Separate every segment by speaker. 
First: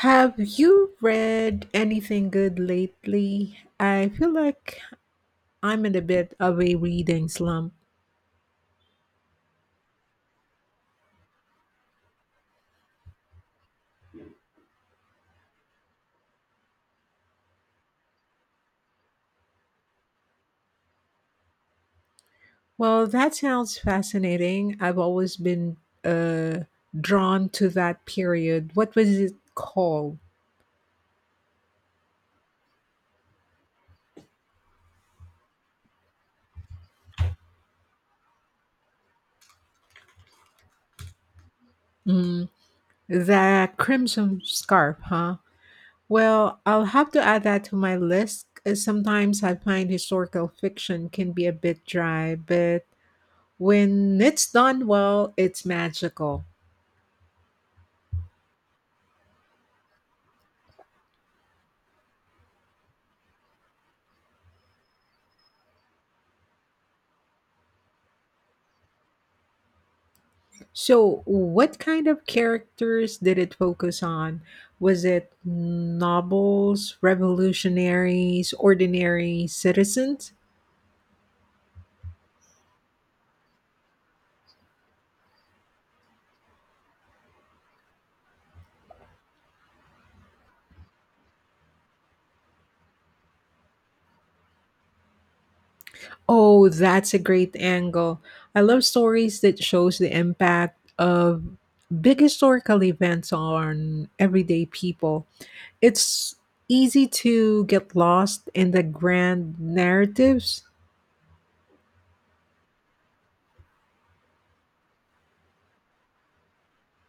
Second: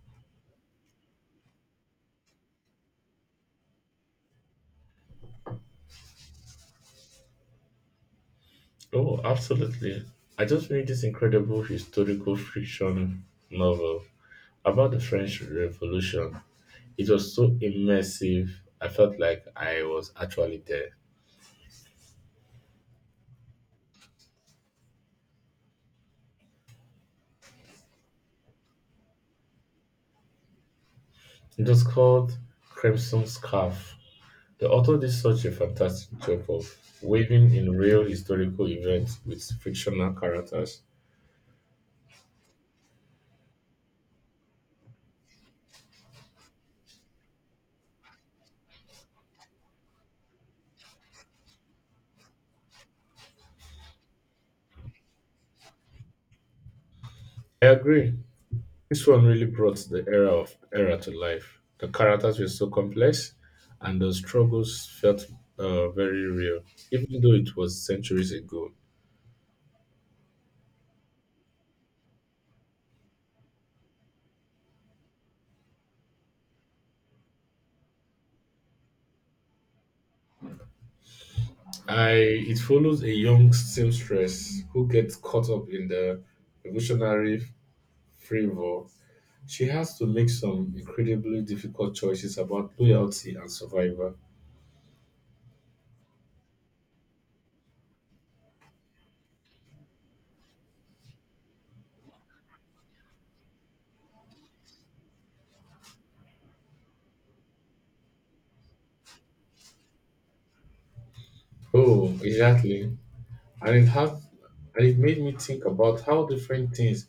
Speaker 1: Have you read anything good lately? I feel like I'm in a bit of a reading slump.
Speaker 2: Oh, absolutely. I just read this incredible historical fiction novel about the French Revolution. It was so immersive. I felt like I was actually there.
Speaker 1: Well, that sounds fascinating. I've always been uh, drawn to that period. What was it called?
Speaker 2: It was called Crimson Scarf. The author did such a fantastic job of weaving in real historical events with fictional characters.
Speaker 1: The Crimson Scarf, huh? Well, I'll have to add that to my list. 'Cause sometimes I find historical fiction can be a bit dry, but when it's done well, it's magical.
Speaker 2: I agree. This one really brought the era to life. The characters were so complex, and the struggles felt very real, even though it was centuries ago.
Speaker 1: So, what kind of characters did it focus on? Was it nobles, revolutionaries, ordinary citizens?
Speaker 2: I It follows a young seamstress who gets caught up in the revolutionary fervor. She has to make some incredibly difficult choices about loyalty and survival.
Speaker 1: Oh, that's a great angle. I love stories that shows the impact of big historical events on everyday people. It's easy to get lost in the grand narratives.
Speaker 2: Oh, exactly. And it have and it made me think about how different things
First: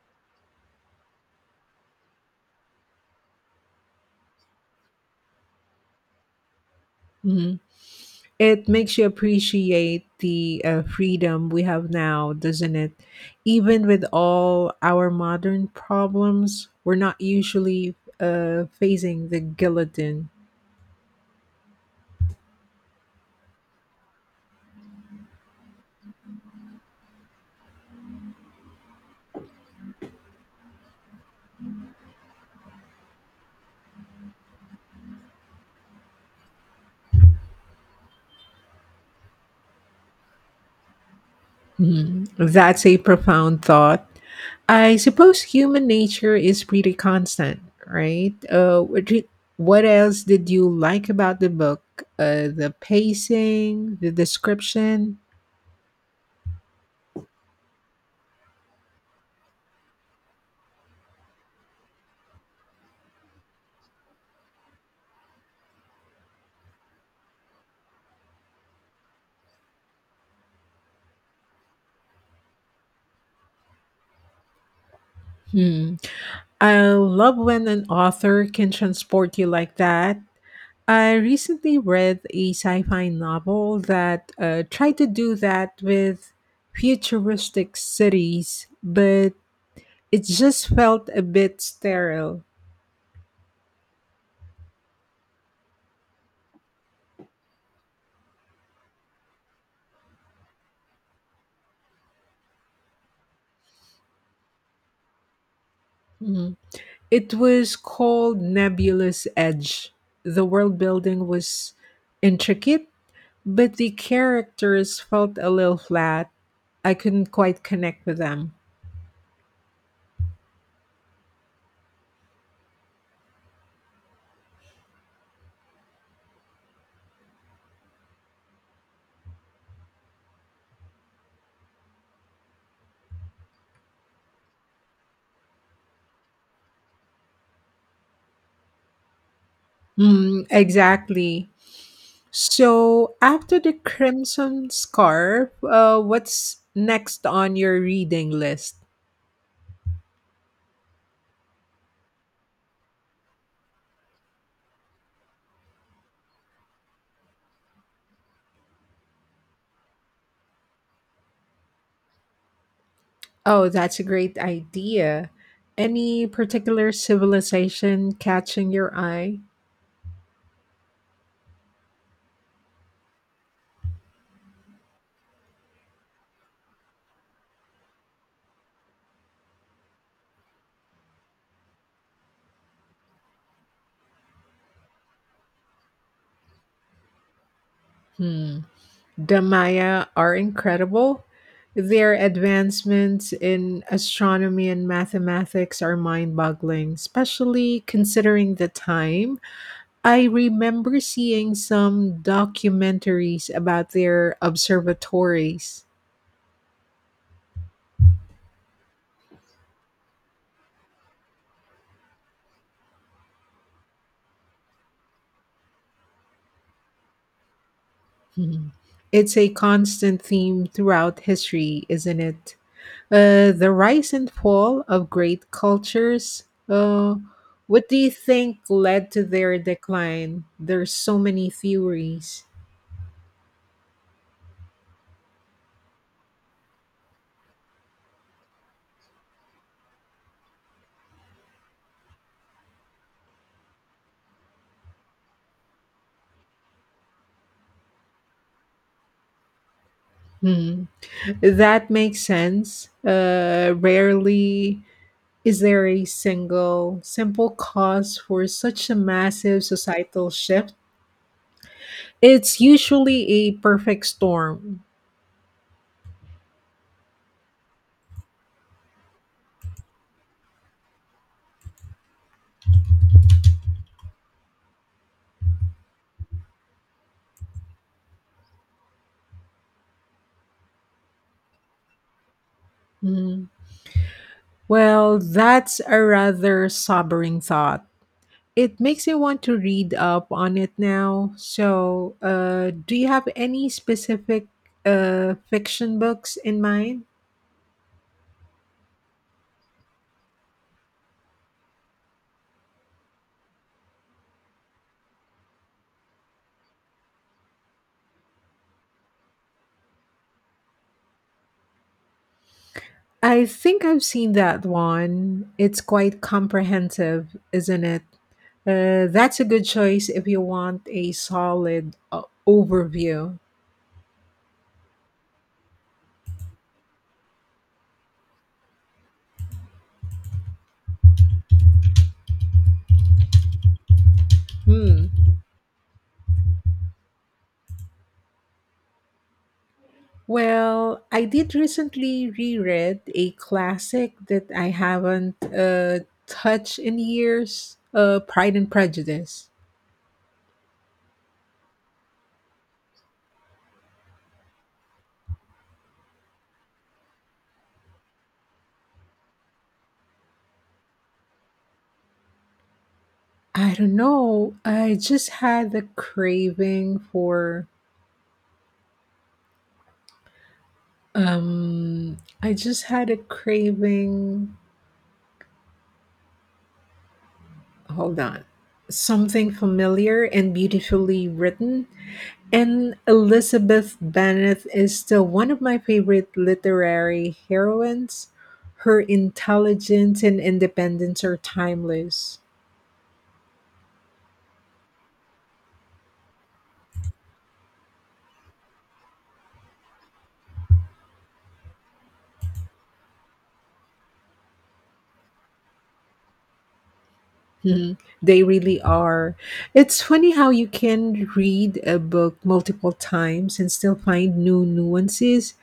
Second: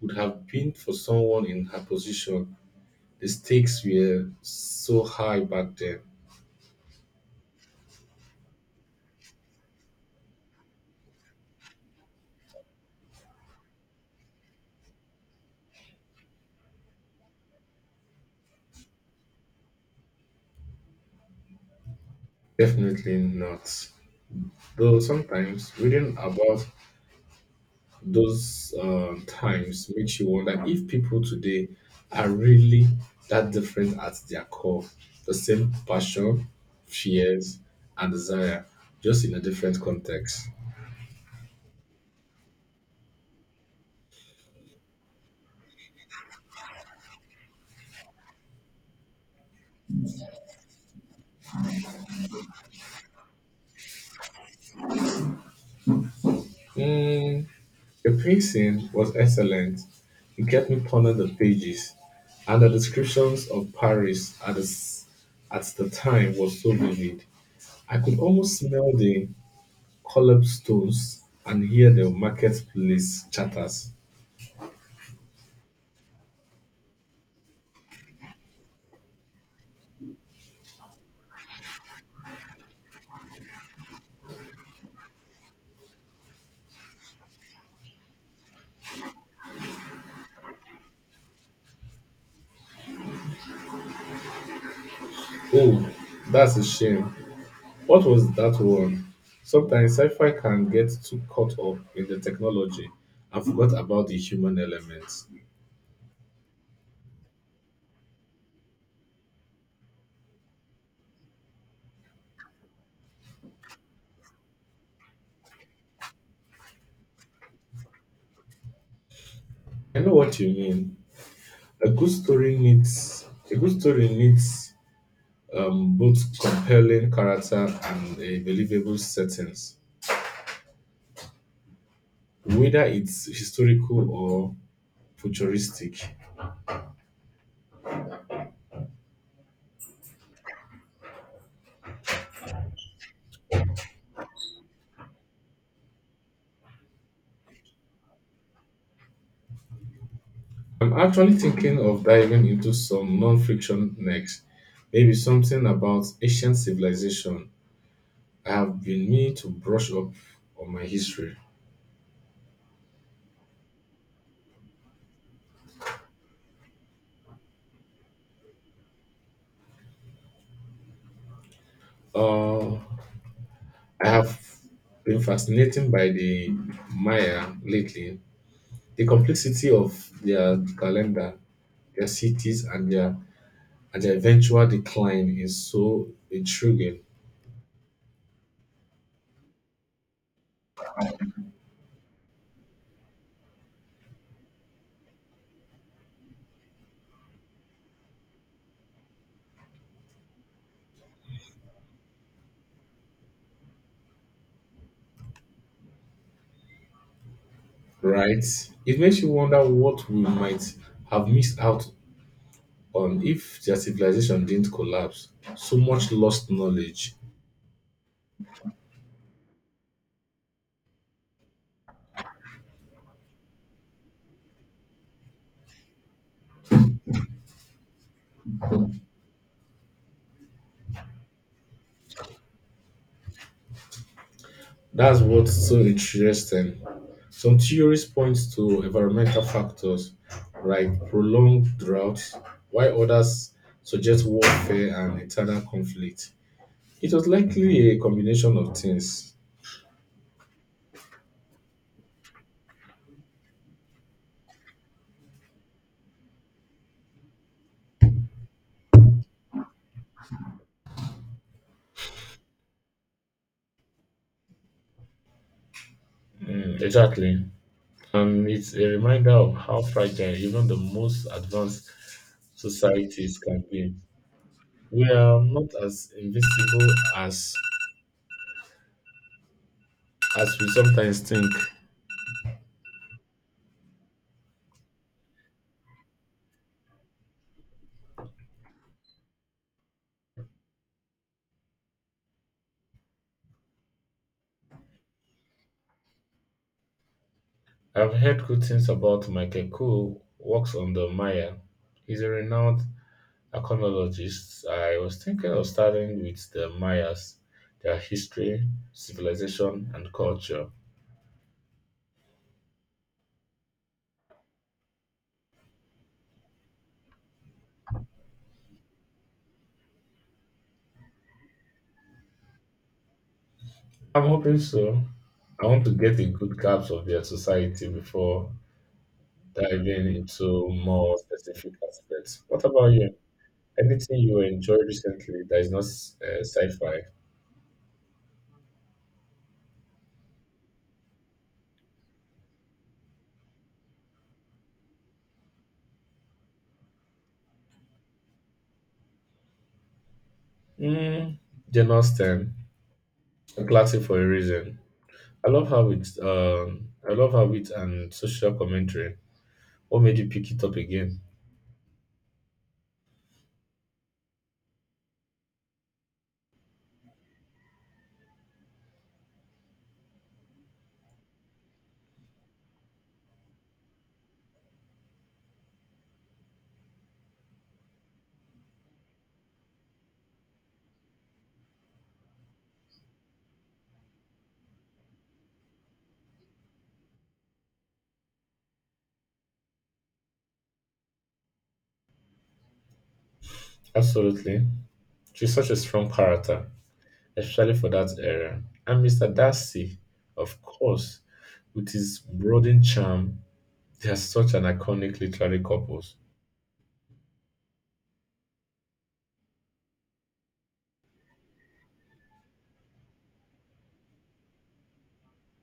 Speaker 2: would have been for someone in her position. The stakes were so high back then.
Speaker 1: Mhm. It makes you appreciate the freedom we have now, doesn't it? Even with all our modern problems, we're not usually facing the guillotine.
Speaker 2: Definitely not. Though sometimes reading about those times makes you wonder if people today are really that different at their core. The same passion, fears, and desire, just in a different context.
Speaker 1: That's a profound thought. I suppose human nature is pretty constant, right? What else did you like about the book? The pacing, the description?
Speaker 2: Hmm. The pacing was excellent. It kept me pondering the pages, and the descriptions of Paris at the, s- at the time was so vivid. I could almost smell the cobblestones and hear the marketplace chatters.
Speaker 1: Hmm. I love when an author can transport you like that. I recently read a sci fi novel that tried to do that with futuristic cities, but it just felt a bit sterile.
Speaker 2: Oh, that's a shame. What was that one? Sometimes sci-fi can get too caught up in the technology and forgot about the human elements.
Speaker 1: Mhm. It was called Nebulous Edge. The world building was intricate, but the characters felt a little flat. I couldn't quite connect with them.
Speaker 2: I know what you mean. A good story needs both compelling character and a believable settings, whether it's historical or futuristic.
Speaker 1: Mm, exactly. So after the Crimson Scarf, what's next on your reading list?
Speaker 2: I'm actually thinking of diving into some non-fiction next, maybe something about ancient civilization. I have been meaning to brush up on my history.
Speaker 1: Oh, that's a great idea. Any particular civilization catching your eye?
Speaker 2: Uh, I have been fascinated by the Maya lately, the complexity of their calendar, their cities, and the eventual decline is so intriguing,
Speaker 1: Hmm. The Maya are incredible. Their advancements in astronomy and mathematics are mind boggling, especially considering the time. I remember seeing some documentaries about their observatories.
Speaker 2: right? It makes you wonder what we might have missed out on if their civilization didn't collapse. So much lost knowledge.
Speaker 1: Mhm. It's a constant theme throughout history, isn't it? The rise and fall of great cultures. What do you think led to their decline? There's so many theories.
Speaker 2: That's what's so interesting. Some theories point to environmental factors like prolonged droughts, while others suggest warfare and internal conflict. It was likely a combination of things.
Speaker 1: Hmm. That makes sense. Rarely is there a single, simple cause for such a massive societal shift? It's usually a perfect storm.
Speaker 2: Mm, exactly. And it's a reminder of how fragile even the most advanced societies can be. We are not as invincible as we sometimes think.
Speaker 1: Mm. Well, that's a rather sobering thought. It makes me want to read up on it now. So, do you have any specific fiction books in mind?
Speaker 2: I've heard good things about Michael Cool works on the Maya. He's a renowned archaeologist. I was thinking of starting with the Mayas, their history, civilization, and culture.
Speaker 1: I think I've seen that one. It's quite comprehensive, isn't it? That's a good choice if you want a solid overview.
Speaker 2: I'm hoping so. I want to get a good grasp of their society before diving into more specific aspects. What about you? Anything you enjoyed
Speaker 1: Hmm.
Speaker 2: recently that is not sci-fi?
Speaker 1: Well, I did recently reread a classic that I haven't touched in years, Pride and Prejudice.
Speaker 2: Mm, Jane Austen, a classic for a reason. I love how it and social commentary. What made you pick it up again?
Speaker 1: I don't know. I just had a craving for. I just had a craving, hold on, something familiar and beautifully written, and Elizabeth Bennet is still one of my favorite literary heroines. Her intelligence and independence are timeless.
Speaker 2: Absolutely, she's such a strong character, especially for that era. And Mister Darcy, of course, with his brooding charm, they are such an iconic literary couple.
Speaker 1: Mhm. They really are. It's funny how you can read a book multiple times and still find new nuances.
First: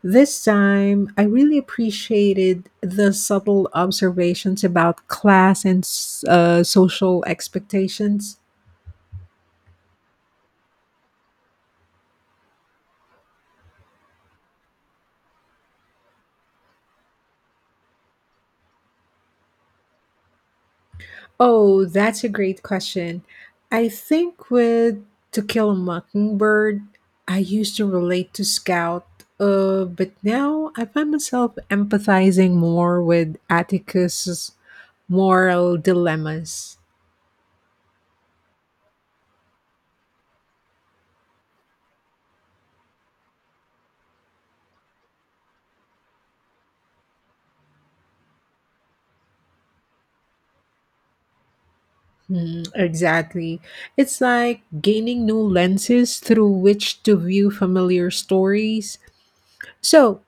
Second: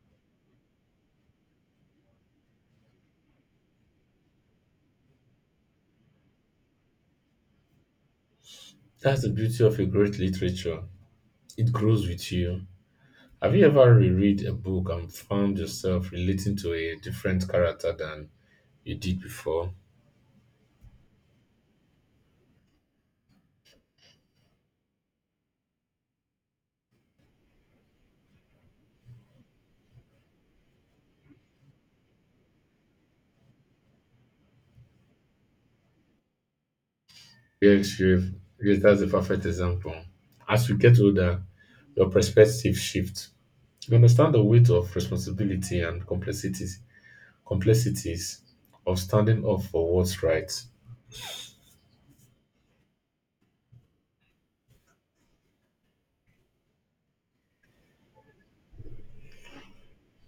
Speaker 1: This time, I really appreciated the subtle observations about class and social expectations.
Speaker 2: That's the beauty of a great literature. It grows with you. Have you ever reread a book and found yourself relating to a different character than you did before?
Speaker 1: Oh, that's a great question. I think with To Kill a Mockingbird, I used to relate to Scout, but now I find myself empathizing more with Atticus's moral dilemmas.
Speaker 2: Yes, you yes, that's a perfect example. As you get older, your perspective shifts. You understand the weight of responsibility and complexities of standing up for what's right.
Speaker 1: Mm, exactly. It's like gaining new lenses through which to view familiar stories. So,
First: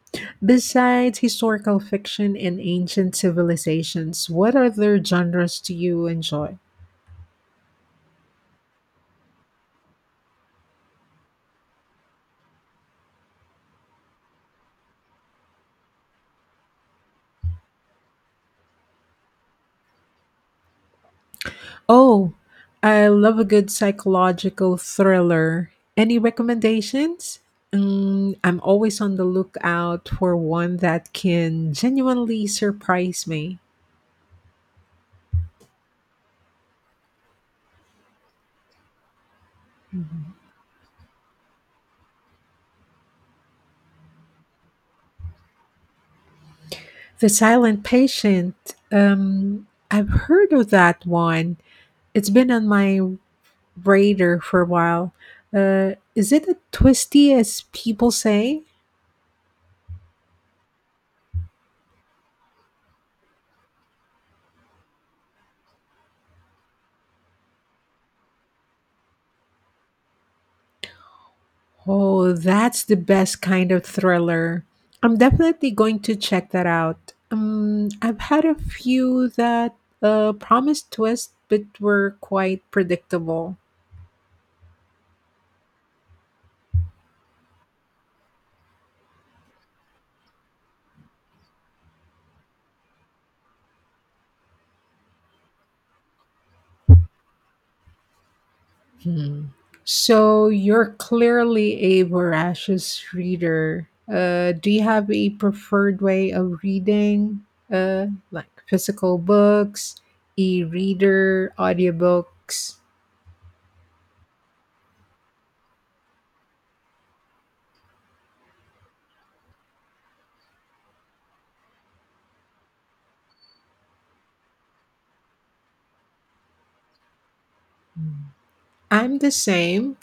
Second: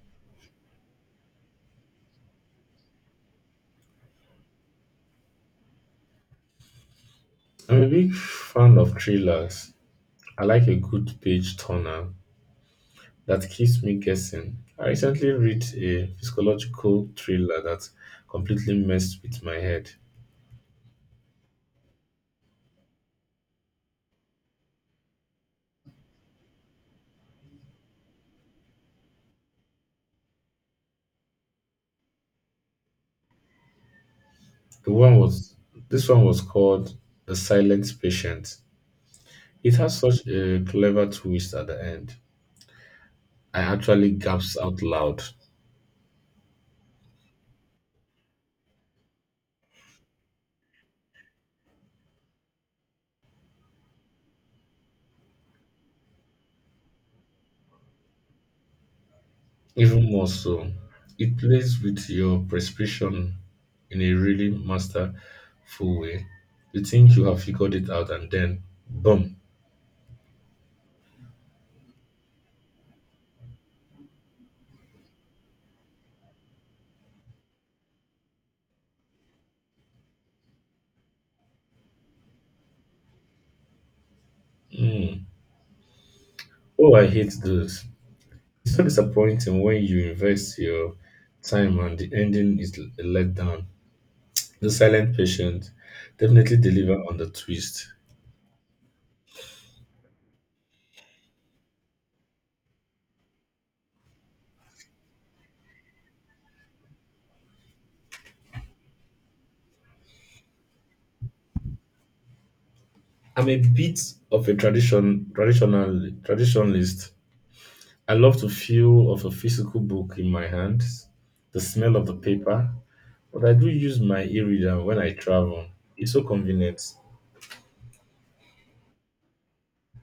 Speaker 1: besides historical fiction and ancient civilizations, what other genres do you enjoy?
Speaker 2: I'm a big fan of thrillers. I like a good page turner that keeps me guessing. I recently read a psychological thriller that completely messed with my head.
Speaker 1: Oh, I love a good psychological thriller. Any recommendations? Mm, I'm always on the lookout for one that can genuinely surprise me.
Speaker 2: The one was This one was called The Silent Patient. It has such a clever twist at the end. I actually gasps out loud.
Speaker 1: The Silent Patient. I've heard of that one. It's been on my radar for a while. Is it a twisty as people say?
Speaker 2: Even more so, it plays with your perception in a really masterful way. You think you have figured it out, and then boom!
Speaker 1: Oh, that's the best kind of thriller. I'm definitely going to check that out. I've had a few that promised twists but were quite predictable.
Speaker 2: Mm. Oh, I hate those. It's so disappointing when you invest your time and the ending is a letdown. The silent patient definitely deliver on the twist.
Speaker 1: Hmm. So you're clearly a voracious reader. Do you have a preferred way of reading, like physical books, e-reader, audiobooks?
Speaker 2: I'm a bit of a traditionalist. I love to feel of a physical book in my hands, the smell of the paper, but I do use my e-reader when I travel. It's so convenient.
Speaker 1: Hmm. I'm the same.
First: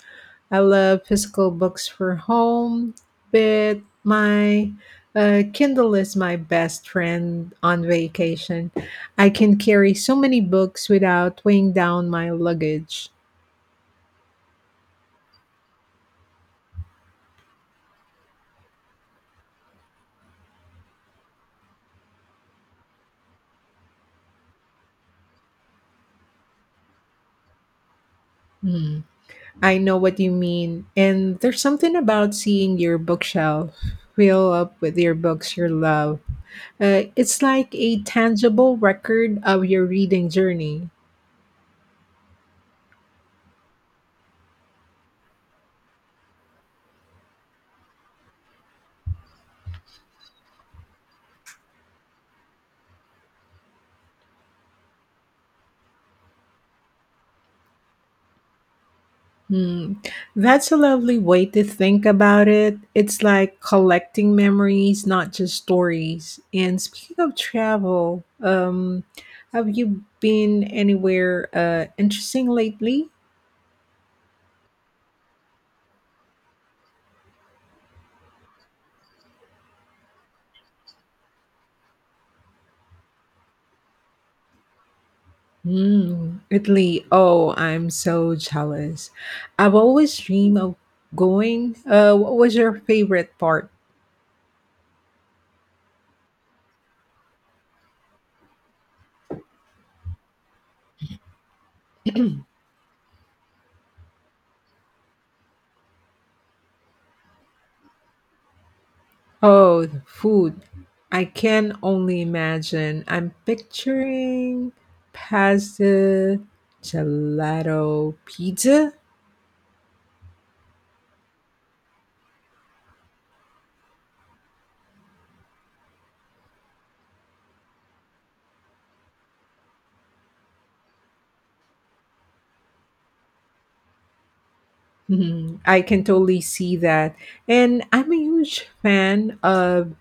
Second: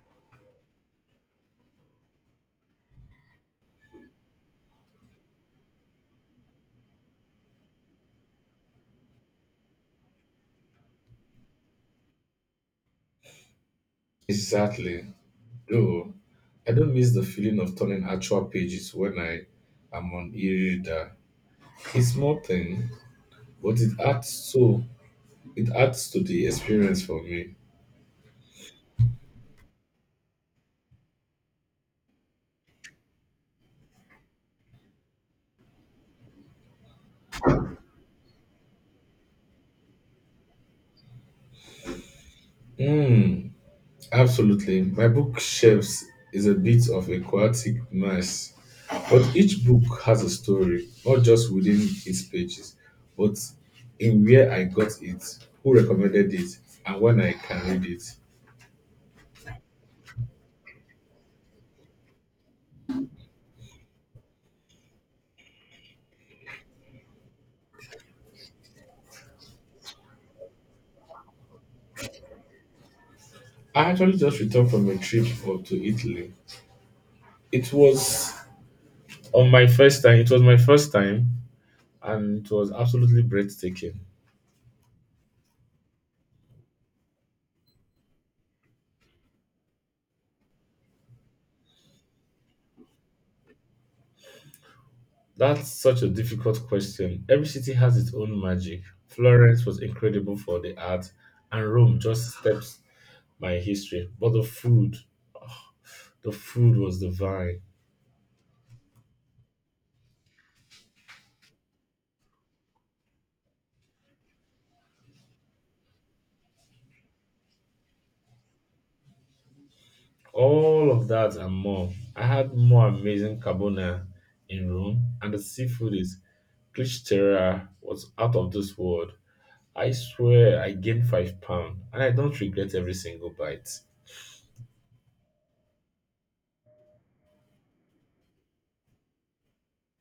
Speaker 1: I love physical books for home, but my Kindle is my best friend on vacation. I can carry so many books without weighing down my luggage.
Speaker 2: Exactly. Though I don't miss the feeling of turning actual pages when I am on e-reader. It's small thing, but it adds so It adds to the experience for me.
Speaker 1: Mm, I know what you mean. And there's something about seeing your bookshelf fill up with your books you love. It's like a tangible record of your reading journey.
Speaker 2: Mm, absolutely. My bookshelves is a bit of a chaotic mess, but each book has a story, not just within its pages, but in where I got it, who recommended it, and when I can read it.
Speaker 1: Hmm. That's a lovely way to think about it. It's like collecting memories, not just stories. And speaking of travel, have you been anywhere interesting lately?
Speaker 2: I actually just returned from a trip up to Italy. It was on my first time. It was my first time, and it was absolutely breathtaking.
Speaker 1: Hmm. Italy. Oh, I'm so jealous. I've always dreamed of going. What was your favorite part?
Speaker 2: That's such a difficult question. Every city has its own magic. Florence was incredible for the art, and Rome just steps my history. But the food was divine.
Speaker 1: Oh, the food. I can only imagine. I'm picturing pasta, gelato, pizza.
Speaker 2: All of that and more. I had more amazing carbonara in Rome, and the seafood is Clichterra was out of this world. I swear I gained 5 pounds, and I don't regret every single bite.
Speaker 1: Mhm. I can totally see that. And I'm a huge fan of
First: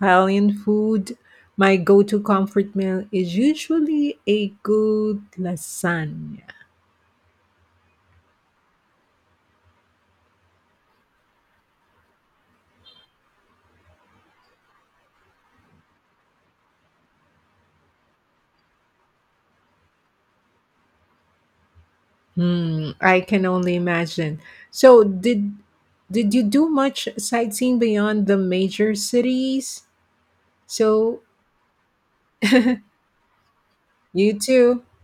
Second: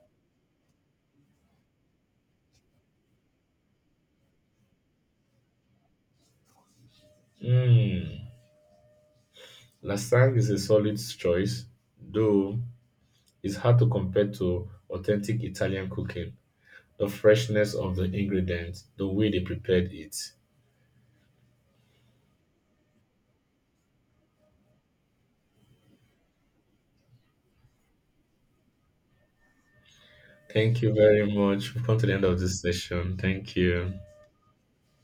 Speaker 1: Italian food. My go to comfort meal is usually a good lasagna.
Speaker 2: Mmm, Lasang is a solid choice, though it's hard to compare to authentic Italian cooking. The freshness of the ingredients, the way they prepared it.
Speaker 1: Hmm, I can only imagine. So, did you do much sightseeing beyond the major cities?
Speaker 2: Thank you
Speaker 1: So,
Speaker 2: very much. We've come to the end of this session. Thank you.
Speaker 1: you too. Have a